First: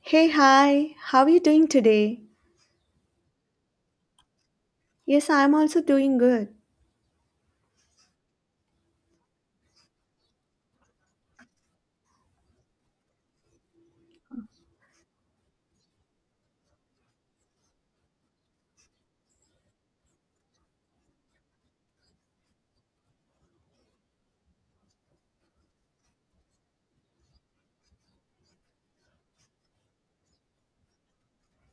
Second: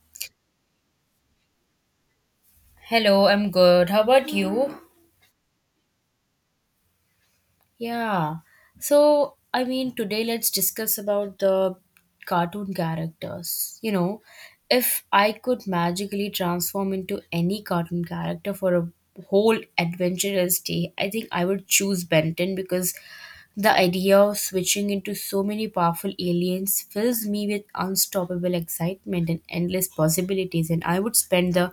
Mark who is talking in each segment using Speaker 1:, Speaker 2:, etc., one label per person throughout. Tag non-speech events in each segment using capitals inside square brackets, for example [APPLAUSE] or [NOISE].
Speaker 1: Hey, hi, how are you doing today?
Speaker 2: Hello, I'm good. How about you?
Speaker 1: Yes, I'm also doing good.
Speaker 2: Yeah. Today let's discuss about the cartoon characters. You know, if I could magically transform into any cartoon character for a whole adventurous day, I think I would choose Benton because the idea of switching into so many powerful aliens fills me with unstoppable excitement and endless possibilities, and I would spend the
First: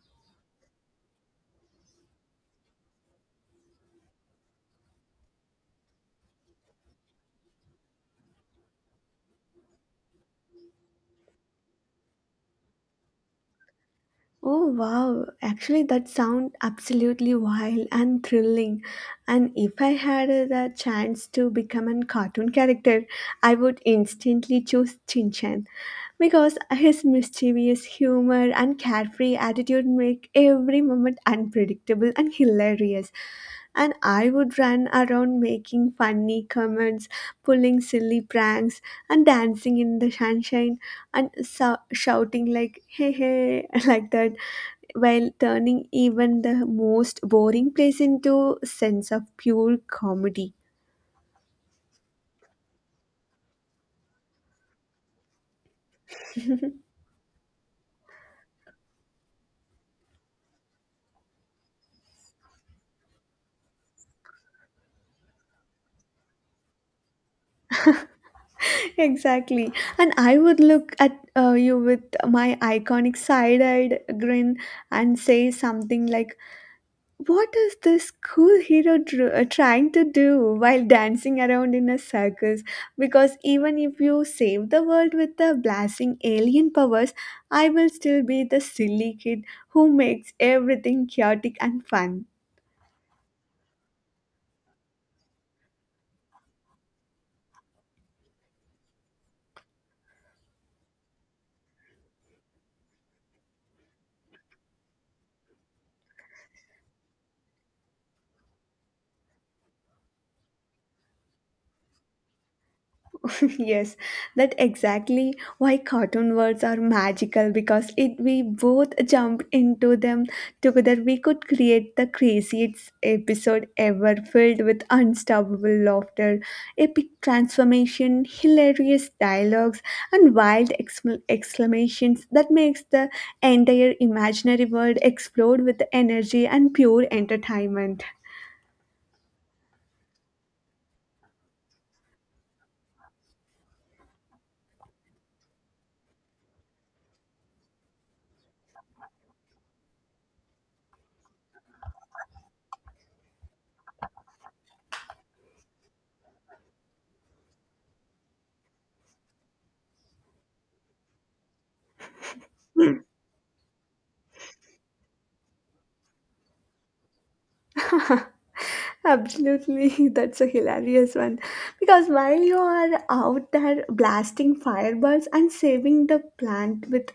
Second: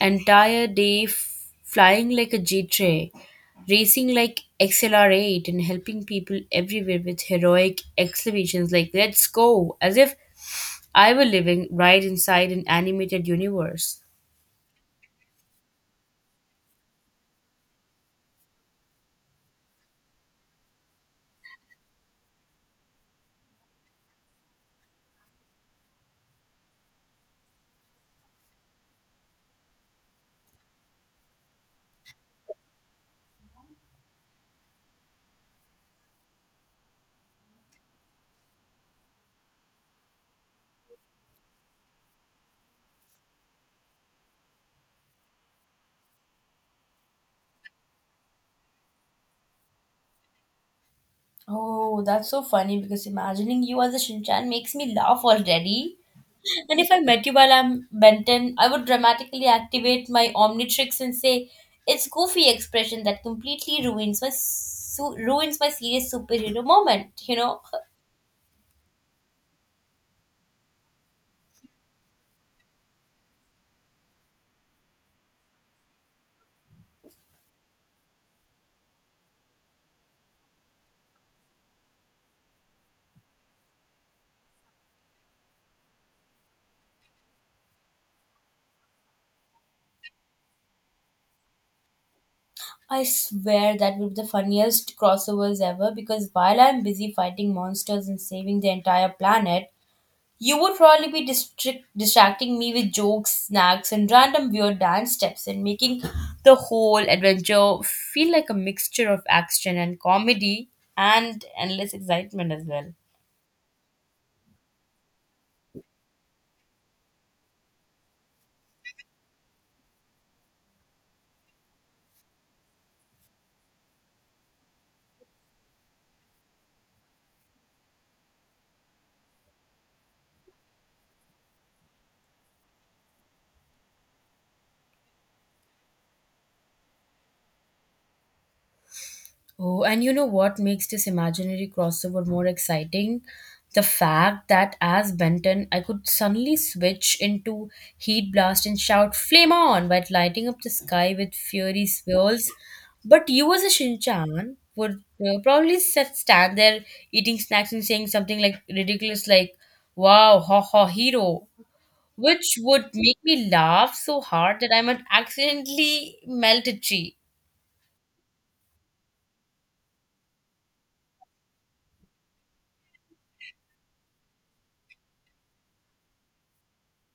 Speaker 2: entire day flying like a jet ray, racing like XLR8, and helping people everywhere with heroic exclamations like "Let's go!" as if I were living right inside an animated universe.
Speaker 1: Oh, wow, actually, that sounds absolutely wild and thrilling. And if I had the chance to become a cartoon character, I would instantly choose Chin Chan, because his mischievous humor and carefree attitude make every moment unpredictable and hilarious. And I would run around making funny comments, pulling silly pranks, and dancing in the sunshine and shouting like "hey hey" [LAUGHS] like that, while turning even the most boring place into sense of pure comedy.
Speaker 2: Oh, that's so funny because imagining you as a Shinchan makes me laugh already. And if I met you while I'm Benton, I would dramatically activate my Omnitrix and say, "It's goofy expression that completely ruins my serious superhero moment."
Speaker 1: Exactly. And I would look at you with my iconic side eyed grin and say something like, what is this cool hero trying to do while dancing around in a circus? Because even if you save the world with the blasting alien powers, I will still be the silly kid who makes everything chaotic and fun.
Speaker 2: I swear that would be the funniest crossovers ever because while I'm busy fighting monsters and saving the entire planet, you would probably be distracting me with jokes, snacks, and random weird dance steps, and making the whole adventure feel like a mixture of action and comedy and endless excitement as well.
Speaker 1: [LAUGHS] Yes, that exactly why cartoon words are magical because it we both jumped into them together, we could create the craziest episode ever filled with unstoppable laughter, epic transformation, hilarious dialogues, and wild exclamations that makes the entire imaginary world explode with energy and pure entertainment.
Speaker 2: Oh, and you know what makes this imaginary crossover more exciting? The fact that as Benton, I could suddenly switch into Heat Blast and shout "Flame on!" while lighting up the sky with fiery swirls. But you, as a Shinchan, would probably stand there eating snacks and saying something like ridiculous, like "Wow, ha ha, hero!" which would make me laugh so hard that I might accidentally melt a tree.
Speaker 1: [LAUGHS] Absolutely, [LAUGHS] that's a hilarious one. Because while you are out there blasting fireballs and saving the plant with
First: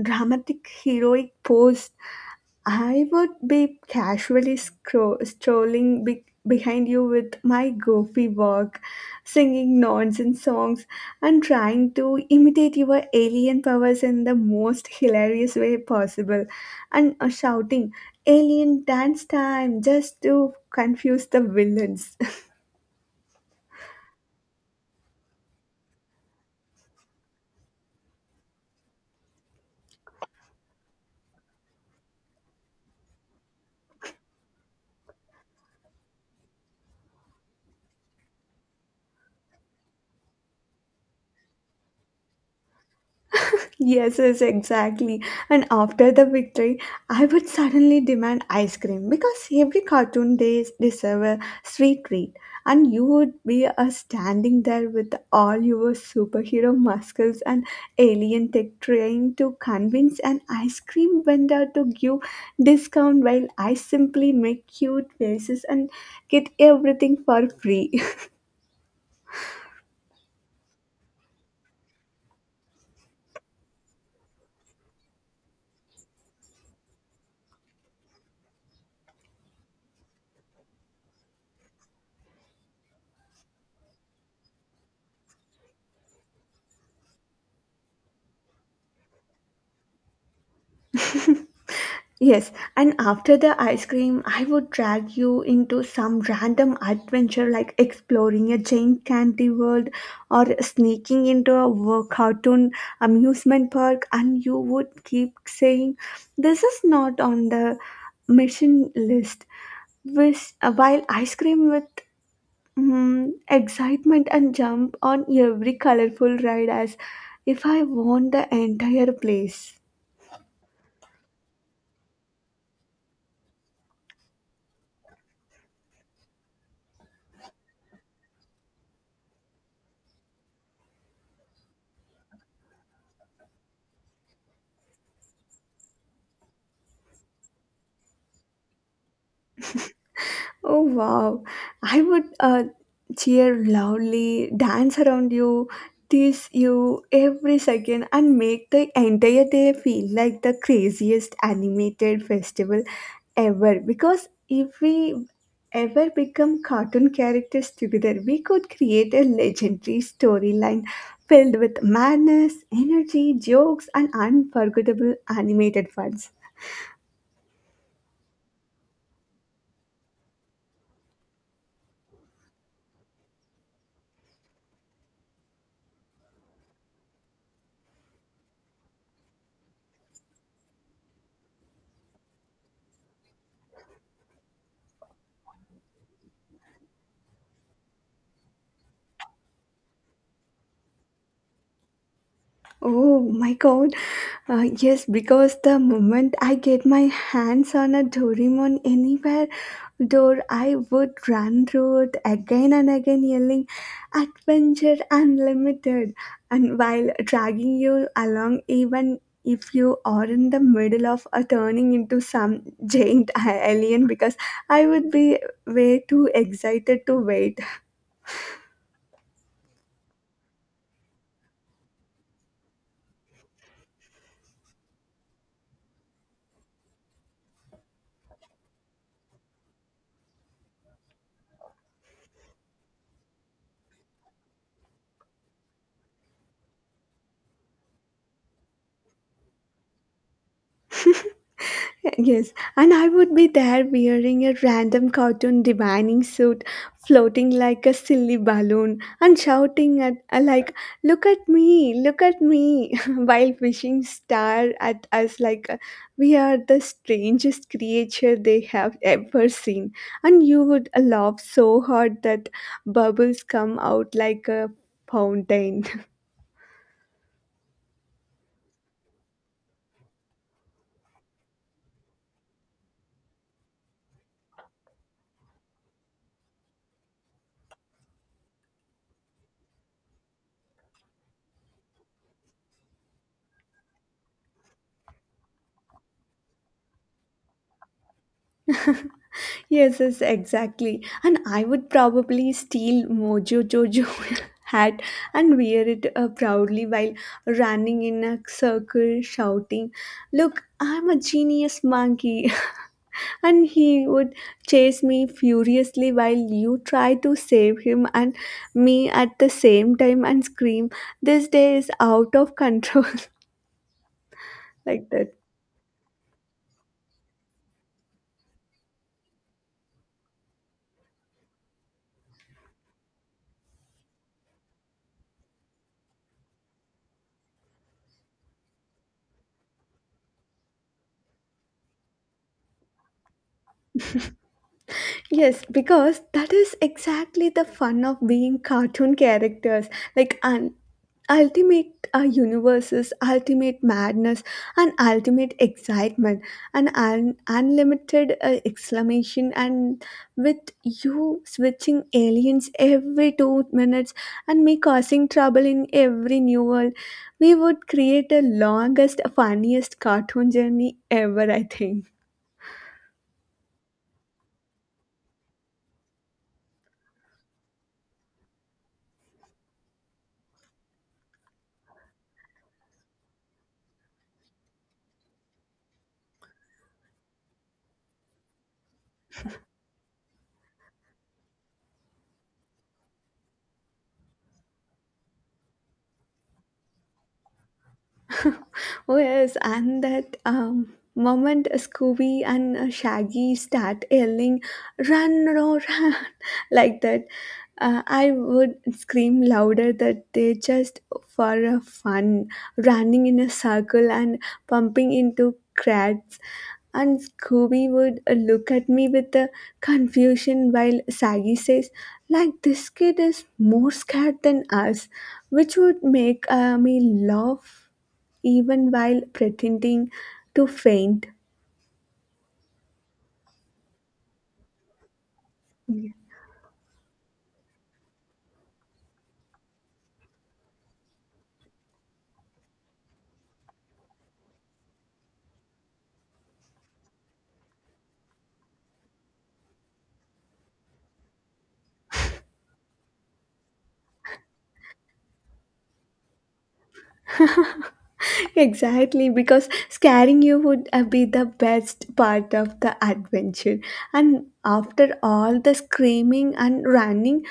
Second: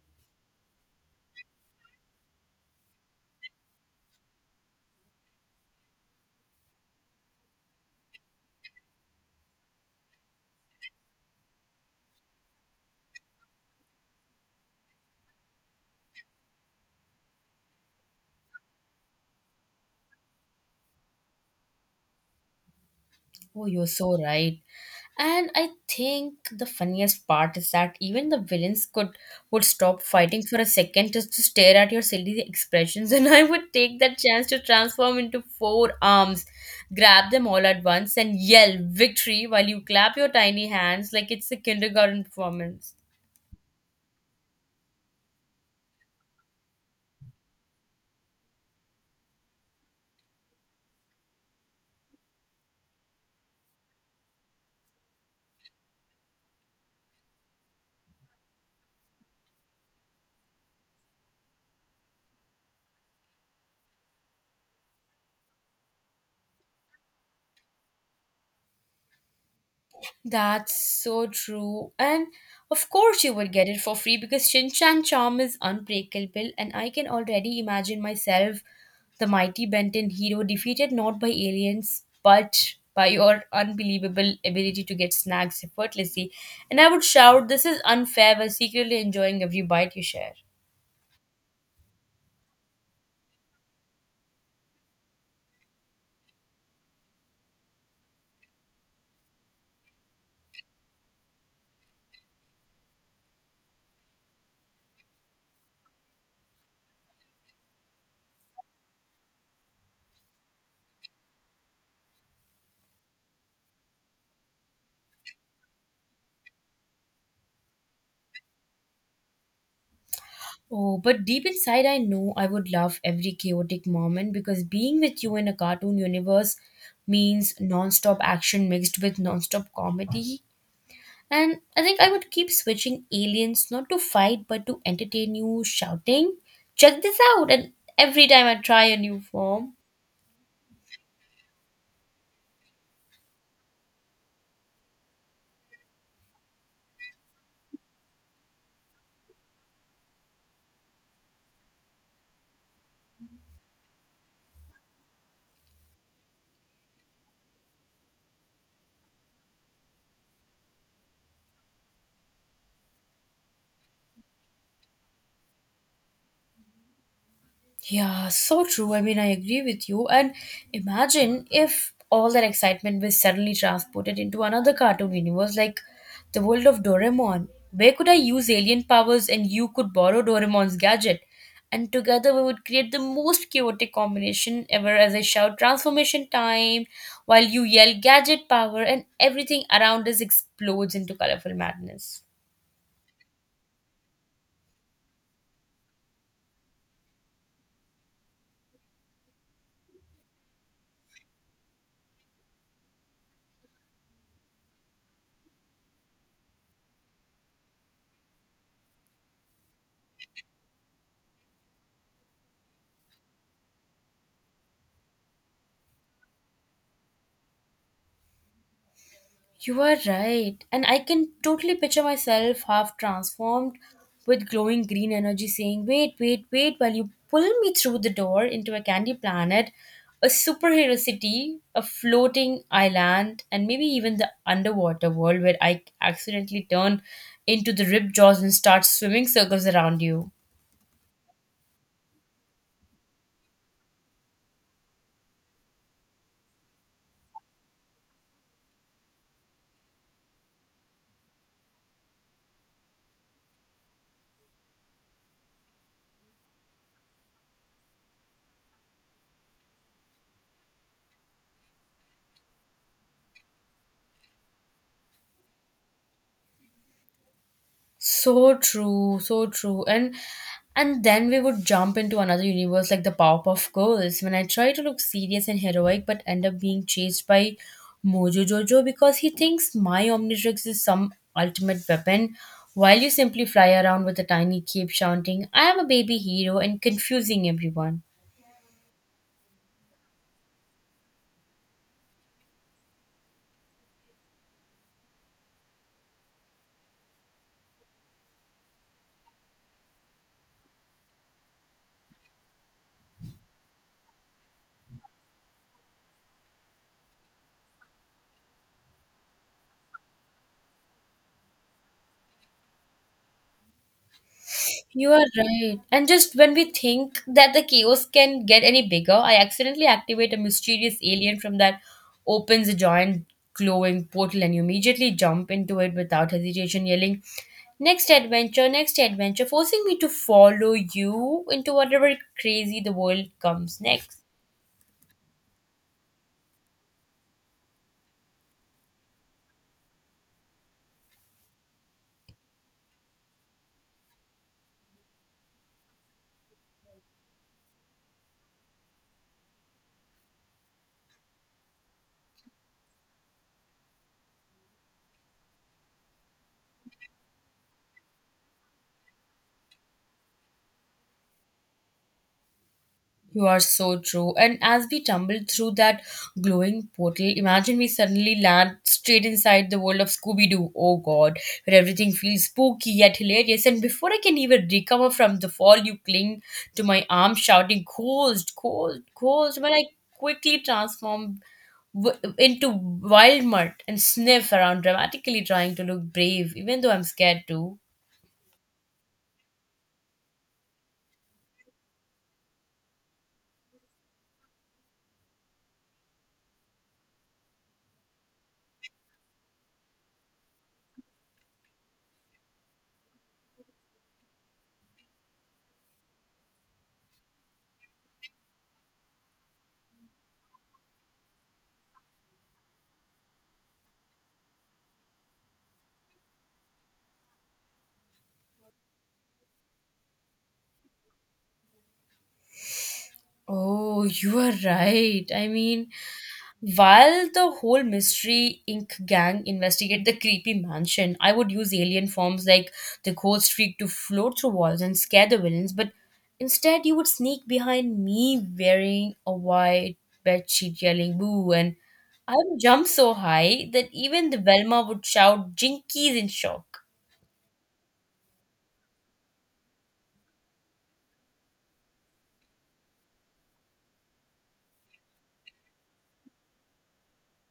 Speaker 1: dramatic heroic pose, I would be casually strolling behind you with my goofy walk, singing nonsense songs, and trying to imitate your alien powers in the most hilarious way possible, and shouting, "Alien dance time," just to confuse the villains. [LAUGHS]
Speaker 2: Oh, you're so right. And I think the funniest part is that even the villains could would stop fighting for a second just to stare at your silly expressions, [LAUGHS] and I would take that chance to transform into four arms, grab them all at once, and yell victory while you clap your tiny hands like it's a kindergarten performance.
Speaker 1: Yes, yes, exactly. And after the victory, I would suddenly demand ice cream because every cartoon they deserve a sweet treat. And you would be standing there with all your superhero muscles and alien tech trying to convince an ice cream vendor to give discount while I simply make cute faces and get everything for free.
Speaker 2: That's so true. And of course, you would get it for free because Shin Chan charm is unbreakable, and I can already imagine myself, the mighty Benton hero, defeated not by aliens but by your unbelievable ability to get snacks effortlessly. And I would shout, "This is unfair," while secretly enjoying every bite you share.
Speaker 1: [LAUGHS] Yes, and after the ice cream, I would drag you into some random adventure like exploring a giant candy world or sneaking into a cartoon amusement park, and you would keep saying, "This is not on the mission list." Which, while ice cream with excitement and jump on every colorful ride as if I won the entire place.
Speaker 2: Oh, but deep inside, I know I would love every chaotic moment because being with you in a cartoon universe means non-stop action mixed with non-stop comedy. And I think I would keep switching aliens, not to fight, but to entertain you, shouting, "Check this out," and every time I try a new form.
Speaker 1: Oh wow, I would cheer loudly, dance around you, tease you every second, and make the entire day feel like the craziest animated festival ever. Because if we ever become cartoon characters together, we could create a legendary storyline filled with madness, energy, jokes, and unforgettable animated fun.
Speaker 2: Yeah, so true. I mean, I agree with you. And imagine if all that excitement was suddenly transported into another cartoon universe, like the world of Doraemon. Where could I use alien powers and you could borrow Doraemon's gadget? And together we would create the most chaotic combination ever as I shout transformation time while you yell gadget power and everything around us explodes into colorful madness.
Speaker 1: Oh my god. Yes, because the moment I get my hands on a Doraemon anywhere door, I would run through it again and again, yelling, "Adventure Unlimited!" And while dragging you along, even if you are in the middle of a turning into some giant [LAUGHS] alien, because I would be way too excited to wait.
Speaker 2: You are right. And I can totally picture myself half transformed with glowing green energy saying, "Wait, wait, wait," while you pull me through the door into a candy planet, a superhero city, a floating island, and maybe even the underwater world where I accidentally turn into the rip jaws and start swimming circles around you.
Speaker 1: [LAUGHS] [LAUGHS] Yes, and I would be there wearing a random cartoon divining suit, floating like a silly balloon, and shouting at like, "Look at me! Look at me!" [LAUGHS] while wishing star at us like we are the strangest creature they have ever seen, and you would laugh so hard that bubbles come out like a fountain.
Speaker 2: So true, so true. And then we would jump into another universe like the Powerpuff Girls when I try to look serious and heroic but end up being chased by Mojo Jojo because he thinks my Omnitrix is some ultimate weapon while you simply fly around with a tiny cape shouting, "I am a baby hero," and confusing everyone.
Speaker 1: Yes, yes, exactly. And I would probably steal Mojo Jojo [LAUGHS] hat and wear it proudly while running in a circle shouting, "Look, I'm a genius monkey." [LAUGHS] And he would chase me furiously while you try to save him and me at the same time and scream, "This day is out of control," [LAUGHS] like
Speaker 2: You are
Speaker 1: that.
Speaker 2: right. And just when we think that the chaos can get any bigger, I accidentally activate a mysterious alien from that opens a giant glowing portal and you immediately jump into it without hesitation, yelling, "Next adventure, next adventure," forcing me to follow you into whatever crazy the world comes next.
Speaker 1: Yes, because that is exactly the fun of being cartoon characters, like an ultimate universes, ultimate madness, and ultimate excitement, an unlimited exclamation, and with you switching aliens every 2 minutes, and me causing trouble in every new world, we would create the longest, funniest cartoon journey ever, I think.
Speaker 2: You are so true. And as we tumble through that glowing portal, imagine we suddenly land straight inside the world of Scooby Doo. Oh god, where everything feels spooky yet hilarious. And before I can even recover from the fall, you cling to my arm, shouting, "Ghost, ghost, ghost." When I quickly transform into wild mud and sniff around, dramatically trying to look brave, even though I'm scared too.
Speaker 1: Oh yes, and that moment Scooby and Shaggy start yelling, "Run, no, run!" [LAUGHS] like that, I would scream louder that they just for a fun running in a circle and pumping into cracks and Scooby would look at me with confusion while Saggy says, like this kid is more scared than us, which would make me laugh even while pretending to faint.
Speaker 2: Oh, you are right. While the whole mystery ink gang investigate the creepy mansion, I would use alien forms like the ghost freak to float through walls and scare the villains, but instead you would sneak behind me wearing a white bedsheet yelling boo and I would jump so high that even the Velma would shout jinkies in shock.
Speaker 1: Exactly, because scaring you would be the best part of the adventure and after all the screaming and running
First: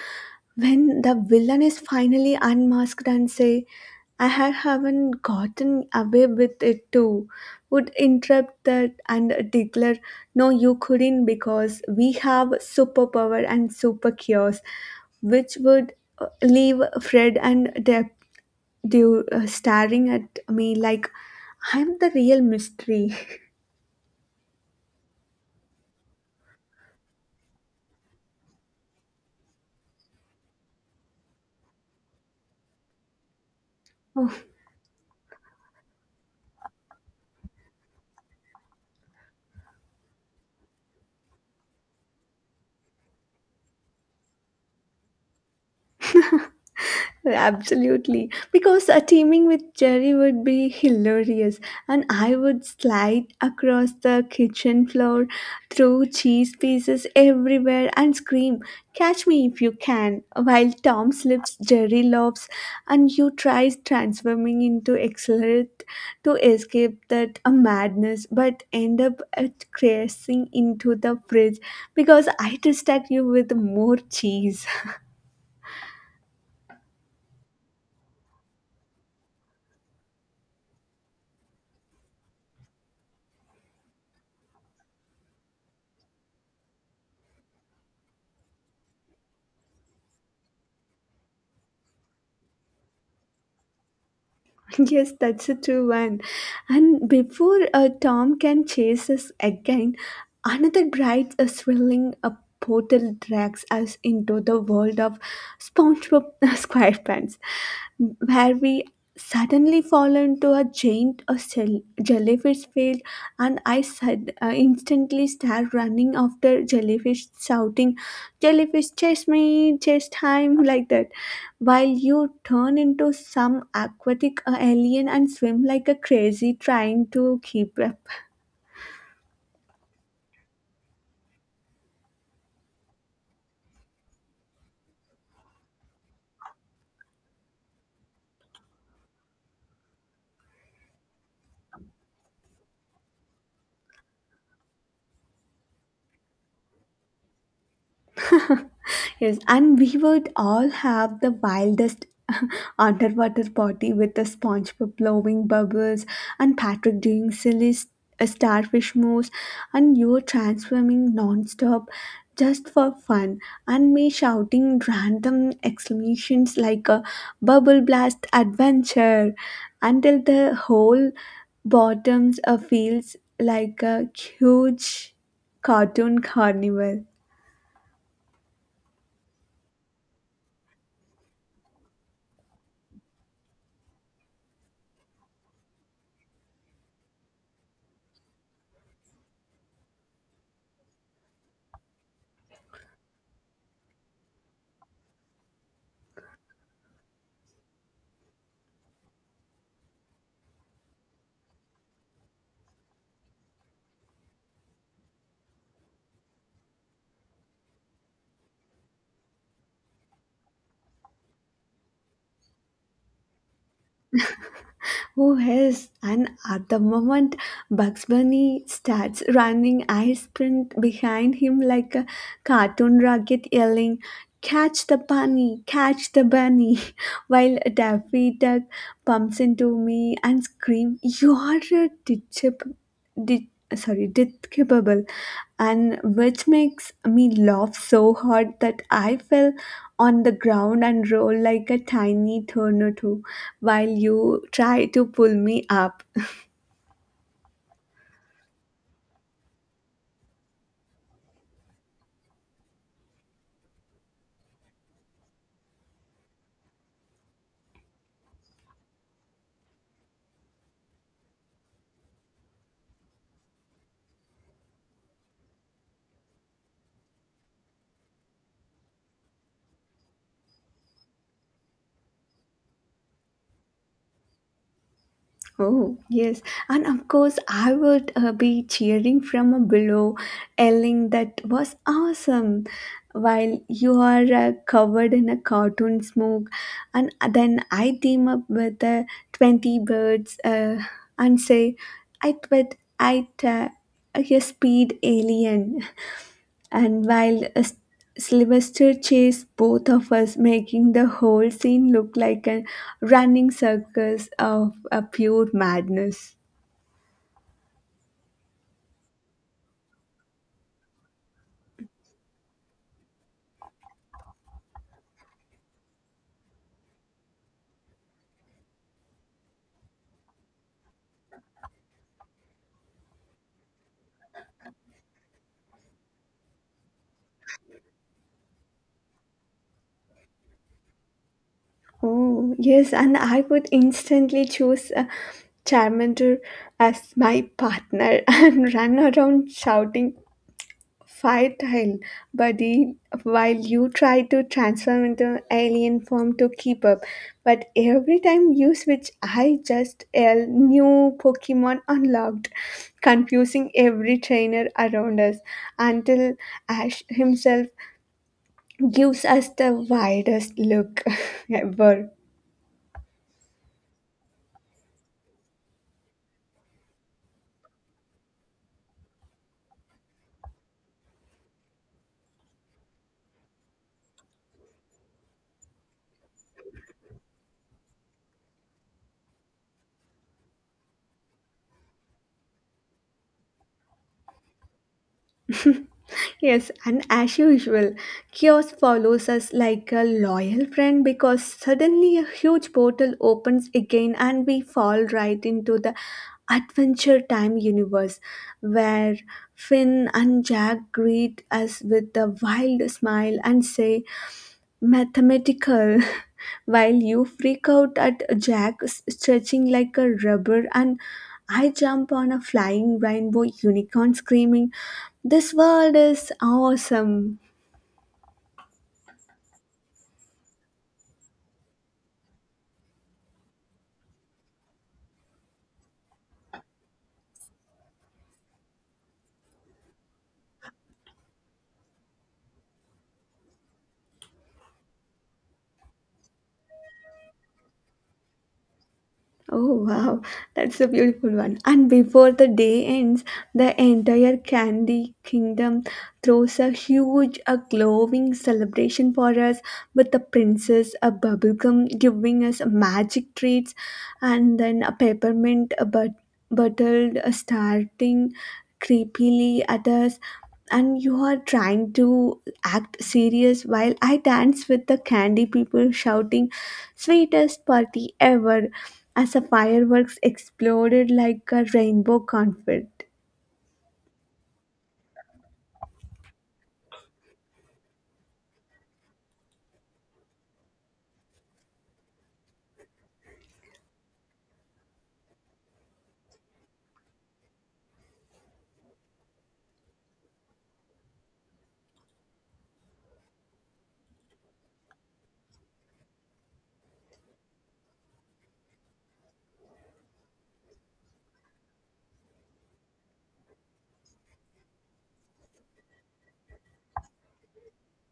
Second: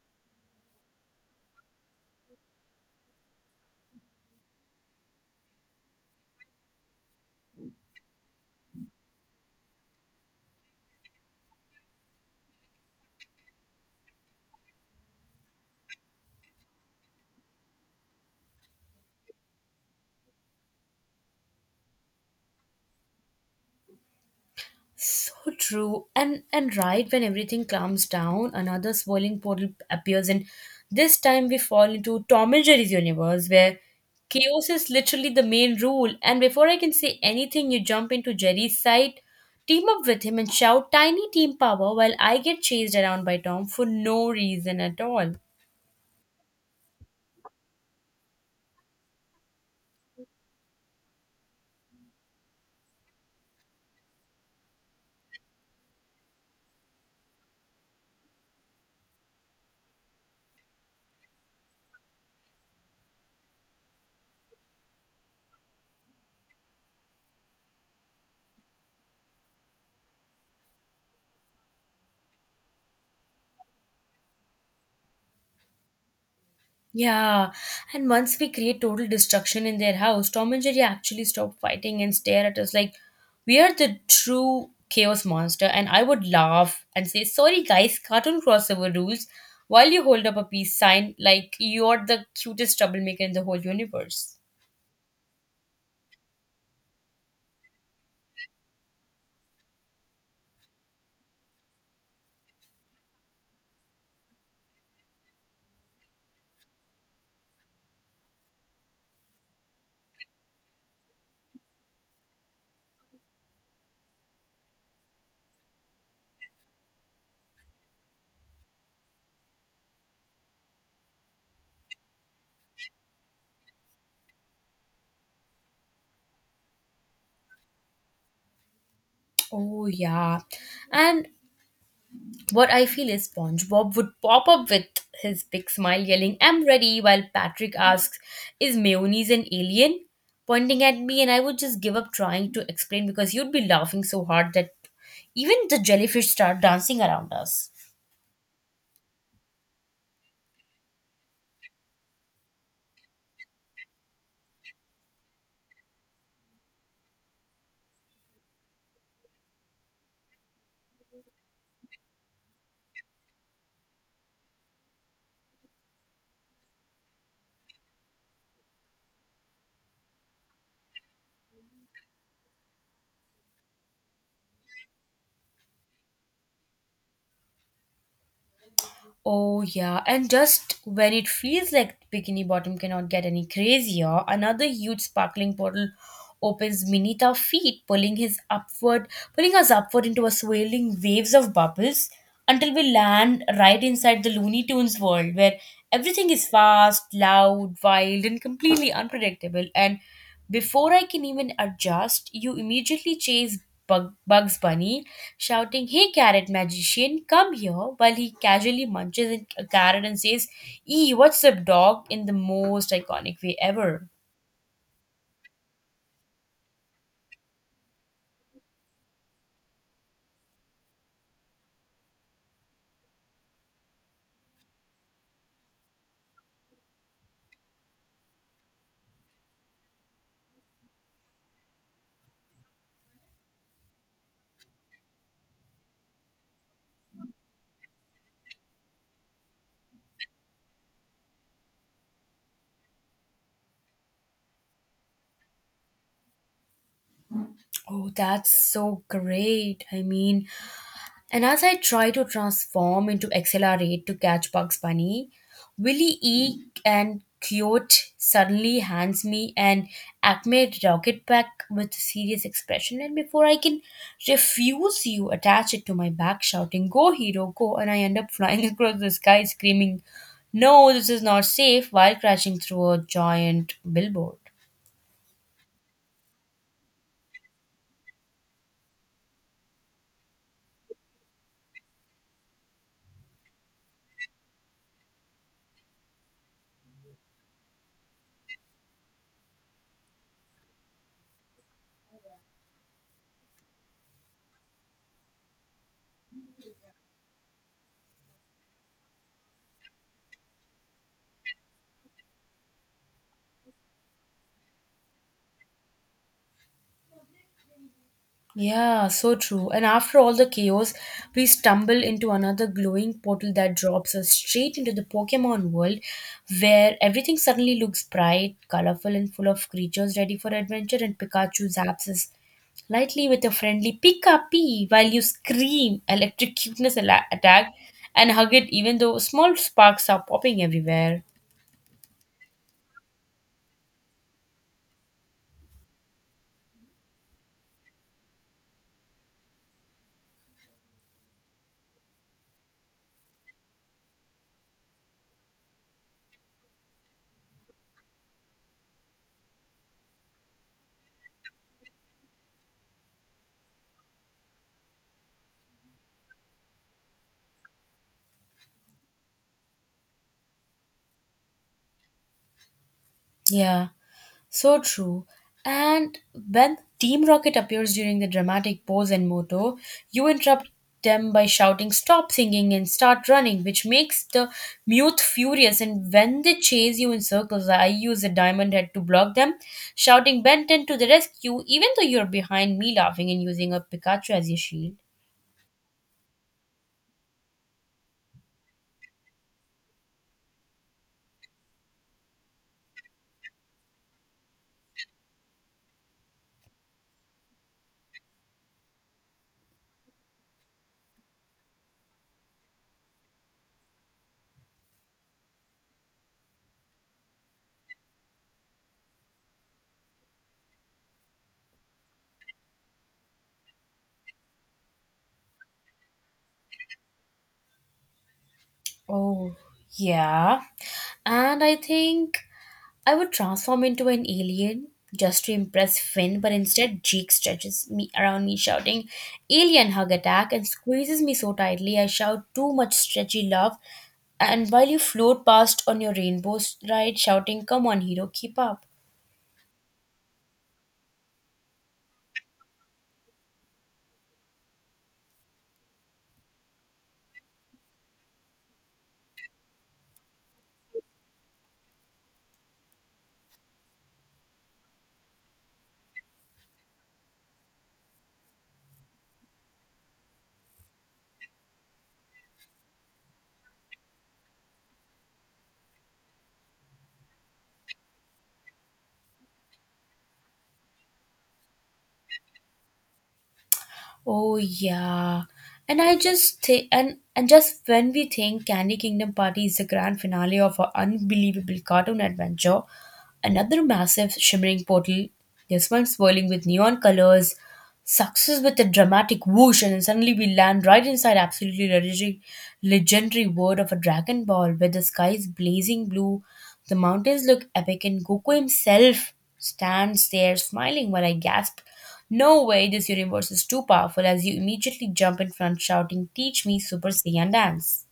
Speaker 1: when the villain is finally unmasked and say, "I haven't gotten away with it too," would interrupt that and declare, "No, you couldn't, because we have superpower and super cures," which would leave Fred and Deb, they were staring at me like I'm the real mystery. [LAUGHS]
Speaker 2: So true. And right when everything calms down, another swirling portal appears and this time we fall into Tom and Jerry's universe where
Speaker 1: Oh,
Speaker 2: chaos is literally the main rule and before I can say anything you jump into Jerry's side, team up with him and shout tiny team power while I get chased around by Tom for no reason at all.
Speaker 1: absolutely, because teaming with Jerry would be hilarious, and I would slide across the kitchen floor, throw cheese pieces everywhere, and scream, "Catch me if you can!" While Tom slips, Jerry lobs, and you try transforming into accelerate to escape that madness, but end up crashing into the fridge because I distract you with more cheese.
Speaker 2: Yeah, and once we create total destruction in their house, Tom and Jerry actually stop fighting and stare at us like we are the true chaos monster. And I would laugh and say, "Sorry, guys, cartoon crossover rules," while you hold up a peace sign like you're the cutest troublemaker in the whole universe.
Speaker 1: [LAUGHS] Yes, that's a true one. And before Tom can chase us again, another bright, thrilling portal drags us into the world of SpongeBob [LAUGHS] SquarePants, where we suddenly fall into a giant jellyfish field, and I instantly start running after jellyfish, shouting, "Jellyfish chase me, chase time," [LAUGHS] like that, while you turn into some aquatic alien and swim like a crazy trying to keep up.
Speaker 2: Oh, yeah. And what I feel is SpongeBob would pop up with his big smile, yelling, "I'm ready," while Patrick asks, "Is mayonnaise an alien?" pointing at me, and I would just give up trying to explain because you'd be laughing so hard that even the jellyfish start dancing around us.
Speaker 1: Yes, and we would all have the wildest [LAUGHS] underwater party with the SpongeBob blowing bubbles and Patrick doing silly starfish moves and you transforming non-stop just for fun and me shouting random exclamations like a bubble blast adventure until the whole bottoms feels like a huge cartoon carnival.
Speaker 2: Oh, yeah. And just when it feels like Bikini Bottom cannot get any crazier, another huge sparkling portal opens beneath our feet, pulling us upward into a swirling waves of bubbles until we land right inside the Looney Tunes world where everything is fast, loud, wild, and completely unpredictable. And before I can even adjust, you immediately chase Bugs Bunny, shouting, "Hey, carrot magician, come here," while he casually munches a carrot and says, "Ee, what's up, dog," in the most iconic way ever.
Speaker 1: Who is? And at the moment Bugs Bunny starts running, I sprint behind him like a cartoon rocket, yelling, "Catch the bunny, catch the bunny," [LAUGHS] while Daffy Duck bumps into me and screams, "You're a ditch de- sorry despicable," and which makes me laugh so hard that I fell on the ground and rolled like a tiny tornado while you try to pull me up.
Speaker 2: Oh, that's so great. And as I try to transform into accelerate to catch Bugs Bunny, Willie E and Coyote suddenly hands me an Acme rocket pack with serious expression, and before I can refuse you, attach it to my back, shouting, "Go, hero, go!" And I end up flying [LAUGHS] across the sky, screaming, "No, this is not safe," while crashing through a giant billboard.
Speaker 1: Oh, yes. And of course, I would be cheering from below, yelling that was awesome, while you are covered in a cartoon smoke. And then I team up with 20 birds and say, "I bet I a speed alien." [LAUGHS] And while Sylvester chased both of us, making the whole scene look like a running circus of a pure madness.
Speaker 2: Yeah, so true. And after all the chaos, we stumble into another glowing portal that drops us straight into the Pokemon world, where everything suddenly looks bright, colorful, and full of creatures ready for adventure. And Pikachu zaps us lightly with a friendly Pika Pee while you scream electric attack and hug it, even though small sparks are popping everywhere.
Speaker 1: Oh, yes, and I would instantly choose a Charmander as my partner [LAUGHS] and run around shouting, "Fight hell, buddy," while you try to transform into alien form to keep up. But every time you switch, I just yell, "New Pokemon unlocked," confusing every trainer around us until Ash himself gives us the widest look [LAUGHS] ever.
Speaker 2: Yeah. So true. And when Team Rocket appears during the dramatic pose and motto, you interrupt them by shouting, "Stop singing and start running," which makes the mute furious. And when they chase you in circles, I use a diamond head to block them, shouting, "Benton to the rescue," even though you're behind me laughing and using a Pikachu as your shield.
Speaker 1: Yes, and as usual, chaos follows us like a loyal friend because suddenly a huge portal opens again and we fall right into the Adventure Time universe where Finn and Jack greet us with a wild smile and say, "Mathematical," [LAUGHS] while you freak out at Jack stretching like a rubber and I jump on a flying rainbow unicorn screaming, "This world is awesome!"
Speaker 2: Oh, yeah. And I think I would transform into an alien just to impress Finn, but instead Jake stretches me around me shouting alien hug attack and squeezes me so tightly I shout too much stretchy love and while you float past on your rainbow ride shouting come on hero keep up.
Speaker 1: Oh wow, that's a beautiful one. And before the day ends, the entire Candy Kingdom throws a huge, a glowing celebration for us with the princess, a bubblegum giving us magic treats, and then a peppermint a but bottled starting creepily at us. And you are trying to act serious while I dance with the candy people shouting, "Sweetest party ever," as the fireworks exploded like a rainbow confetti.
Speaker 2: Oh yeah. And just when we think Candy Kingdom Party is the grand finale of our unbelievable cartoon adventure, another massive shimmering portal, this one swirling with neon colors, success with a dramatic whoosh, and suddenly we land right inside legendary world of a Dragon Ball, where the sky is blazing blue, the mountains look epic, and Goku himself stands there smiling while I gasp, "No way, this universe is too powerful," as you immediately jump in front shouting, "Teach me Super Saiyan dance."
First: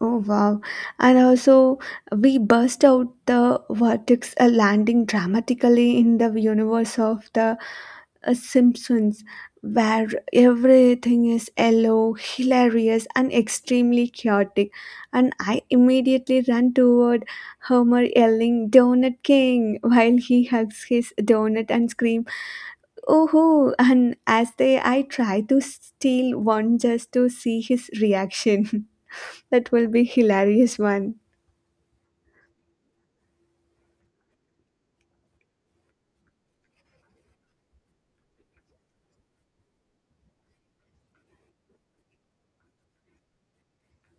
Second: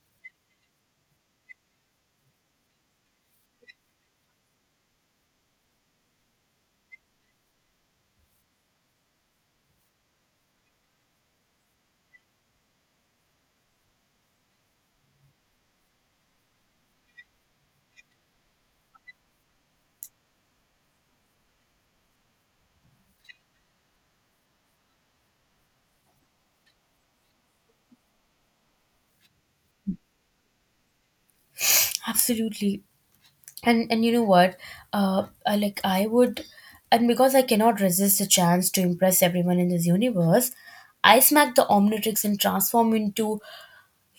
Speaker 1: Oh wow! And also, we burst out the vortex, landing dramatically in the universe of the Simpsons, where everything is yellow, hilarious, and extremely chaotic. And I immediately run toward Homer, yelling, "Donut King!" [LAUGHS] while he hugs his donut and screams. Oh, and as they, I try to steal one just to see his reaction. [LAUGHS] That will be hilarious one.
Speaker 2: Absolutely. And you know what? I, like I would, and because I cannot resist the chance to impress everyone in this universe, I smack the Omnitrix and transform into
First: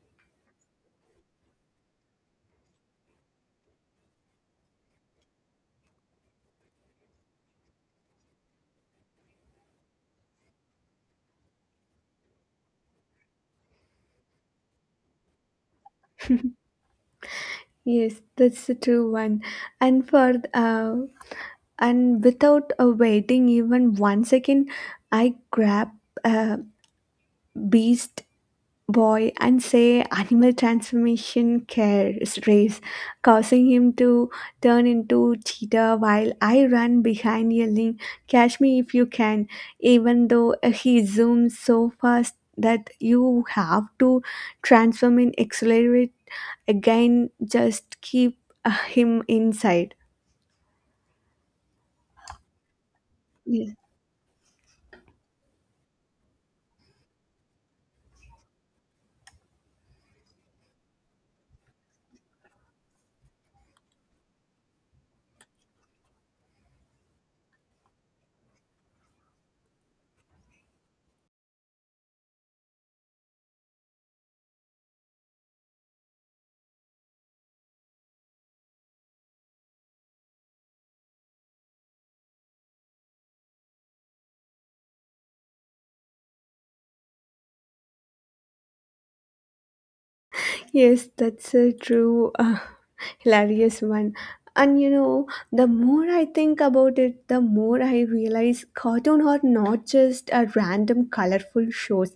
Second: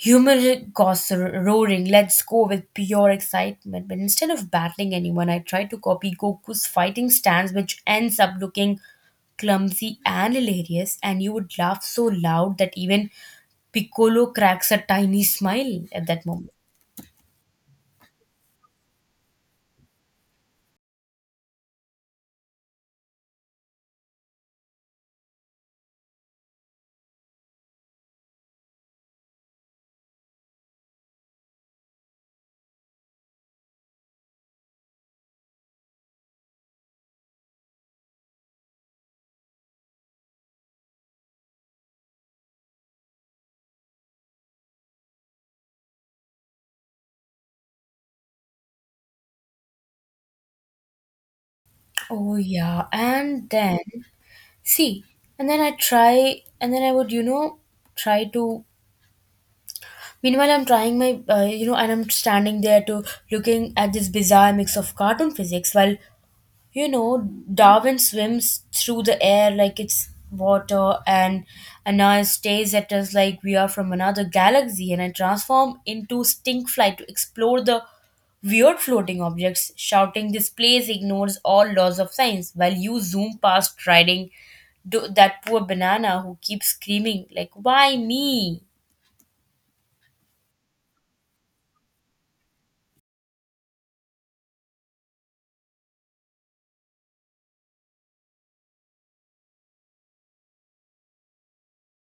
Speaker 2: Human gossip roaring, "Let's go," with pure excitement. But instead of battling anyone, I try to copy Goku's fighting stance, which ends up looking clumsy and hilarious. And you would laugh so loud that even Piccolo cracks a tiny smile at that moment.
Speaker 1: Yes, that's the true one. And for and without waiting even 1 second, I grab a beast boy and say, "Animal transformation cares race," causing him to turn into cheetah while I run behind yelling, "Catch me if you can," even though he zooms so fast that you have to transform and accelerate again, just keep him inside.
Speaker 2: Oh, yeah. And then, see, and then I try, and then I would, you know, try to. Meanwhile, I'm trying my, you know, and I'm standing there to looking at this bizarre mix of cartoon physics while You know, Darwin swims through the air like it's water, and Anna stays at us like we are from another galaxy, and I transform into stink fly to explore the weird floating objects, shouting, "This place ignores all laws of science," while you zoom past riding that poor banana who keeps screaming, like, "Why me?"
Speaker 1: Yes, that's a true, [LAUGHS] hilarious one. And you know, the more I think about it, the more I realize cartoon are not just a random colorful shows.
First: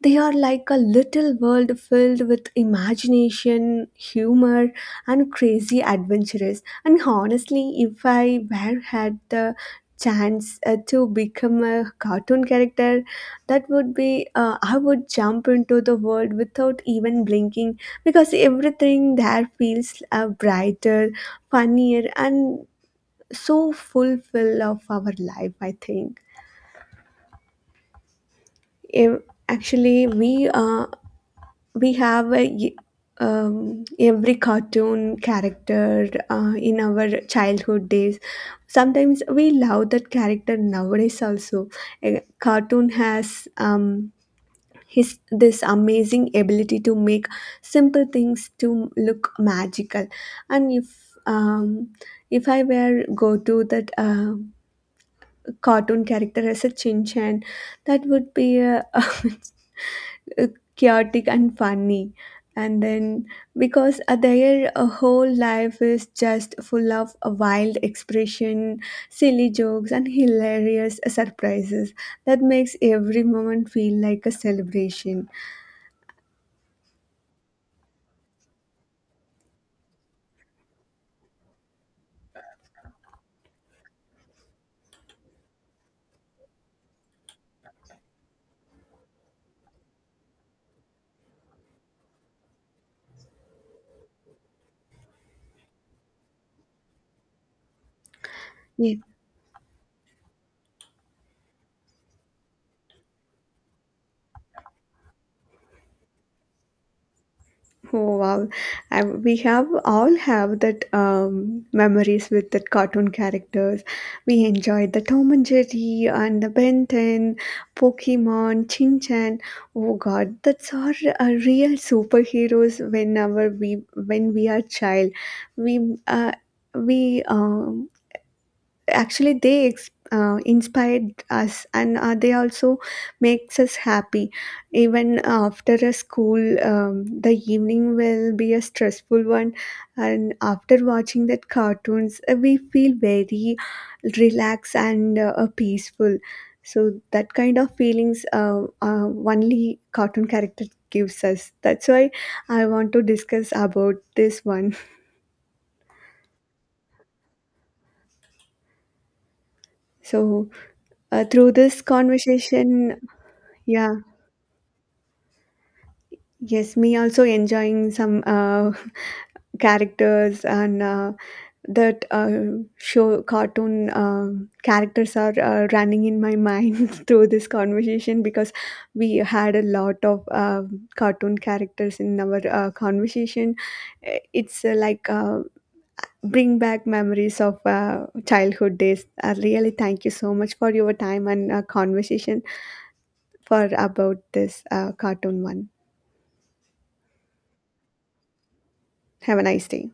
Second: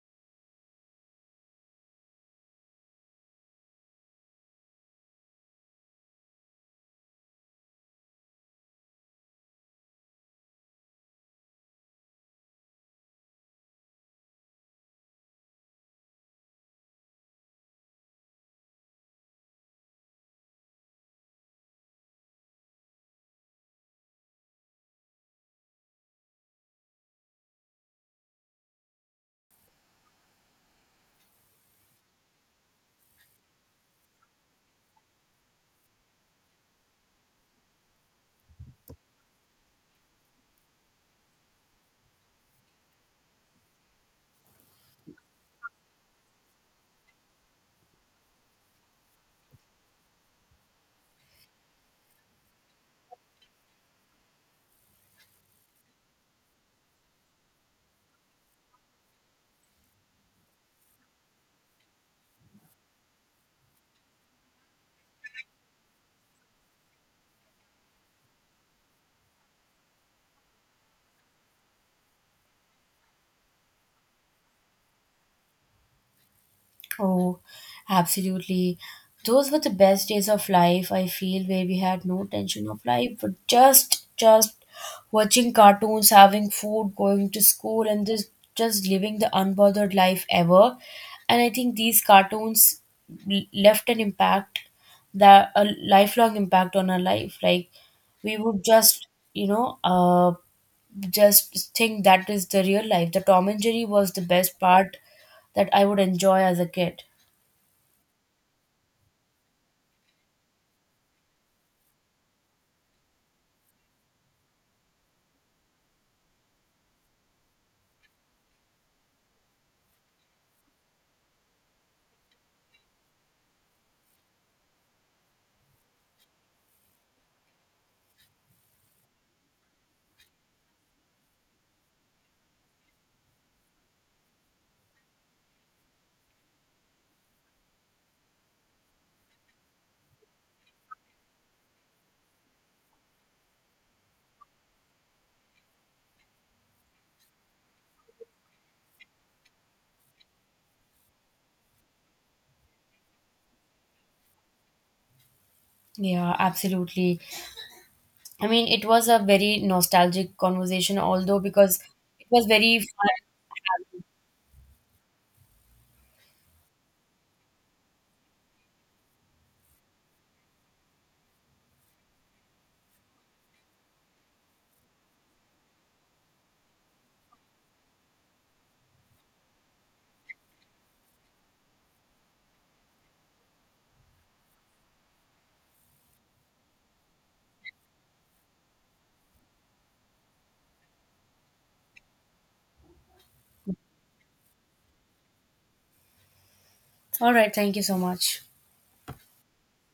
Speaker 1: They are like a little world filled with imagination, humor, and crazy adventures. And honestly, if I were had the chance to become a cartoon character, that would be I would jump into the world without even blinking because everything there feels brighter, funnier, and so fulfill of our life, I think. Ev- Actually we have every cartoon character in our childhood days. Sometimes we love that character nowadays also. A cartoon has. His this amazing ability to make simple things to look magical and um, if I were go to that cartoon character as a Chin Chan, that would be [LAUGHS] a chaotic and funny, and then because their whole life is just full of a wild expression, silly jokes and hilarious surprises that makes every moment feel like a celebration.
Speaker 2: Oh, absolutely. Those were the best days of life, I feel, where we had no tension of life, but just watching cartoons, having food, going to school and just living the unbothered life ever. And I think these left an impact that a lifelong impact on our life. Like we would
Speaker 1: Yeah.
Speaker 2: just, you know, uh just think that is the real life. The Tom and Jerry was the best part that I would enjoy as a kid.
Speaker 1: Oh wow! We have all have that memories with that cartoon characters. We enjoyed the Tom and Jerry and the Ben 10, Pokemon, Chin Chan. Oh God, that's our real superheroes. Whenever we are child, we uh, we actually they inspired us and they also makes us happy even after a school, the evening will be a stressful one, and after watching that cartoons we feel very relaxed and peaceful. So that kind of feelings only cartoon character gives us, that's why I want to discuss about this one.
Speaker 2: Yeah, absolutely. I mean, it was a very nostalgic
Speaker 1: so
Speaker 2: conversation, although
Speaker 1: Through
Speaker 2: because
Speaker 1: this
Speaker 2: it was very
Speaker 1: conversation,
Speaker 2: fun.
Speaker 1: yeah. Yes, me also enjoying some [LAUGHS] characters and that show cartoon characters are running in my mind [LAUGHS] through this conversation because we had a lot of cartoon characters in our conversation. Eh, it's like bring back memories of childhood days. Really, thank you so much for your time and conversation for about this cartoon one.
Speaker 2: All right, thank you so much.
Speaker 1: Have a nice day.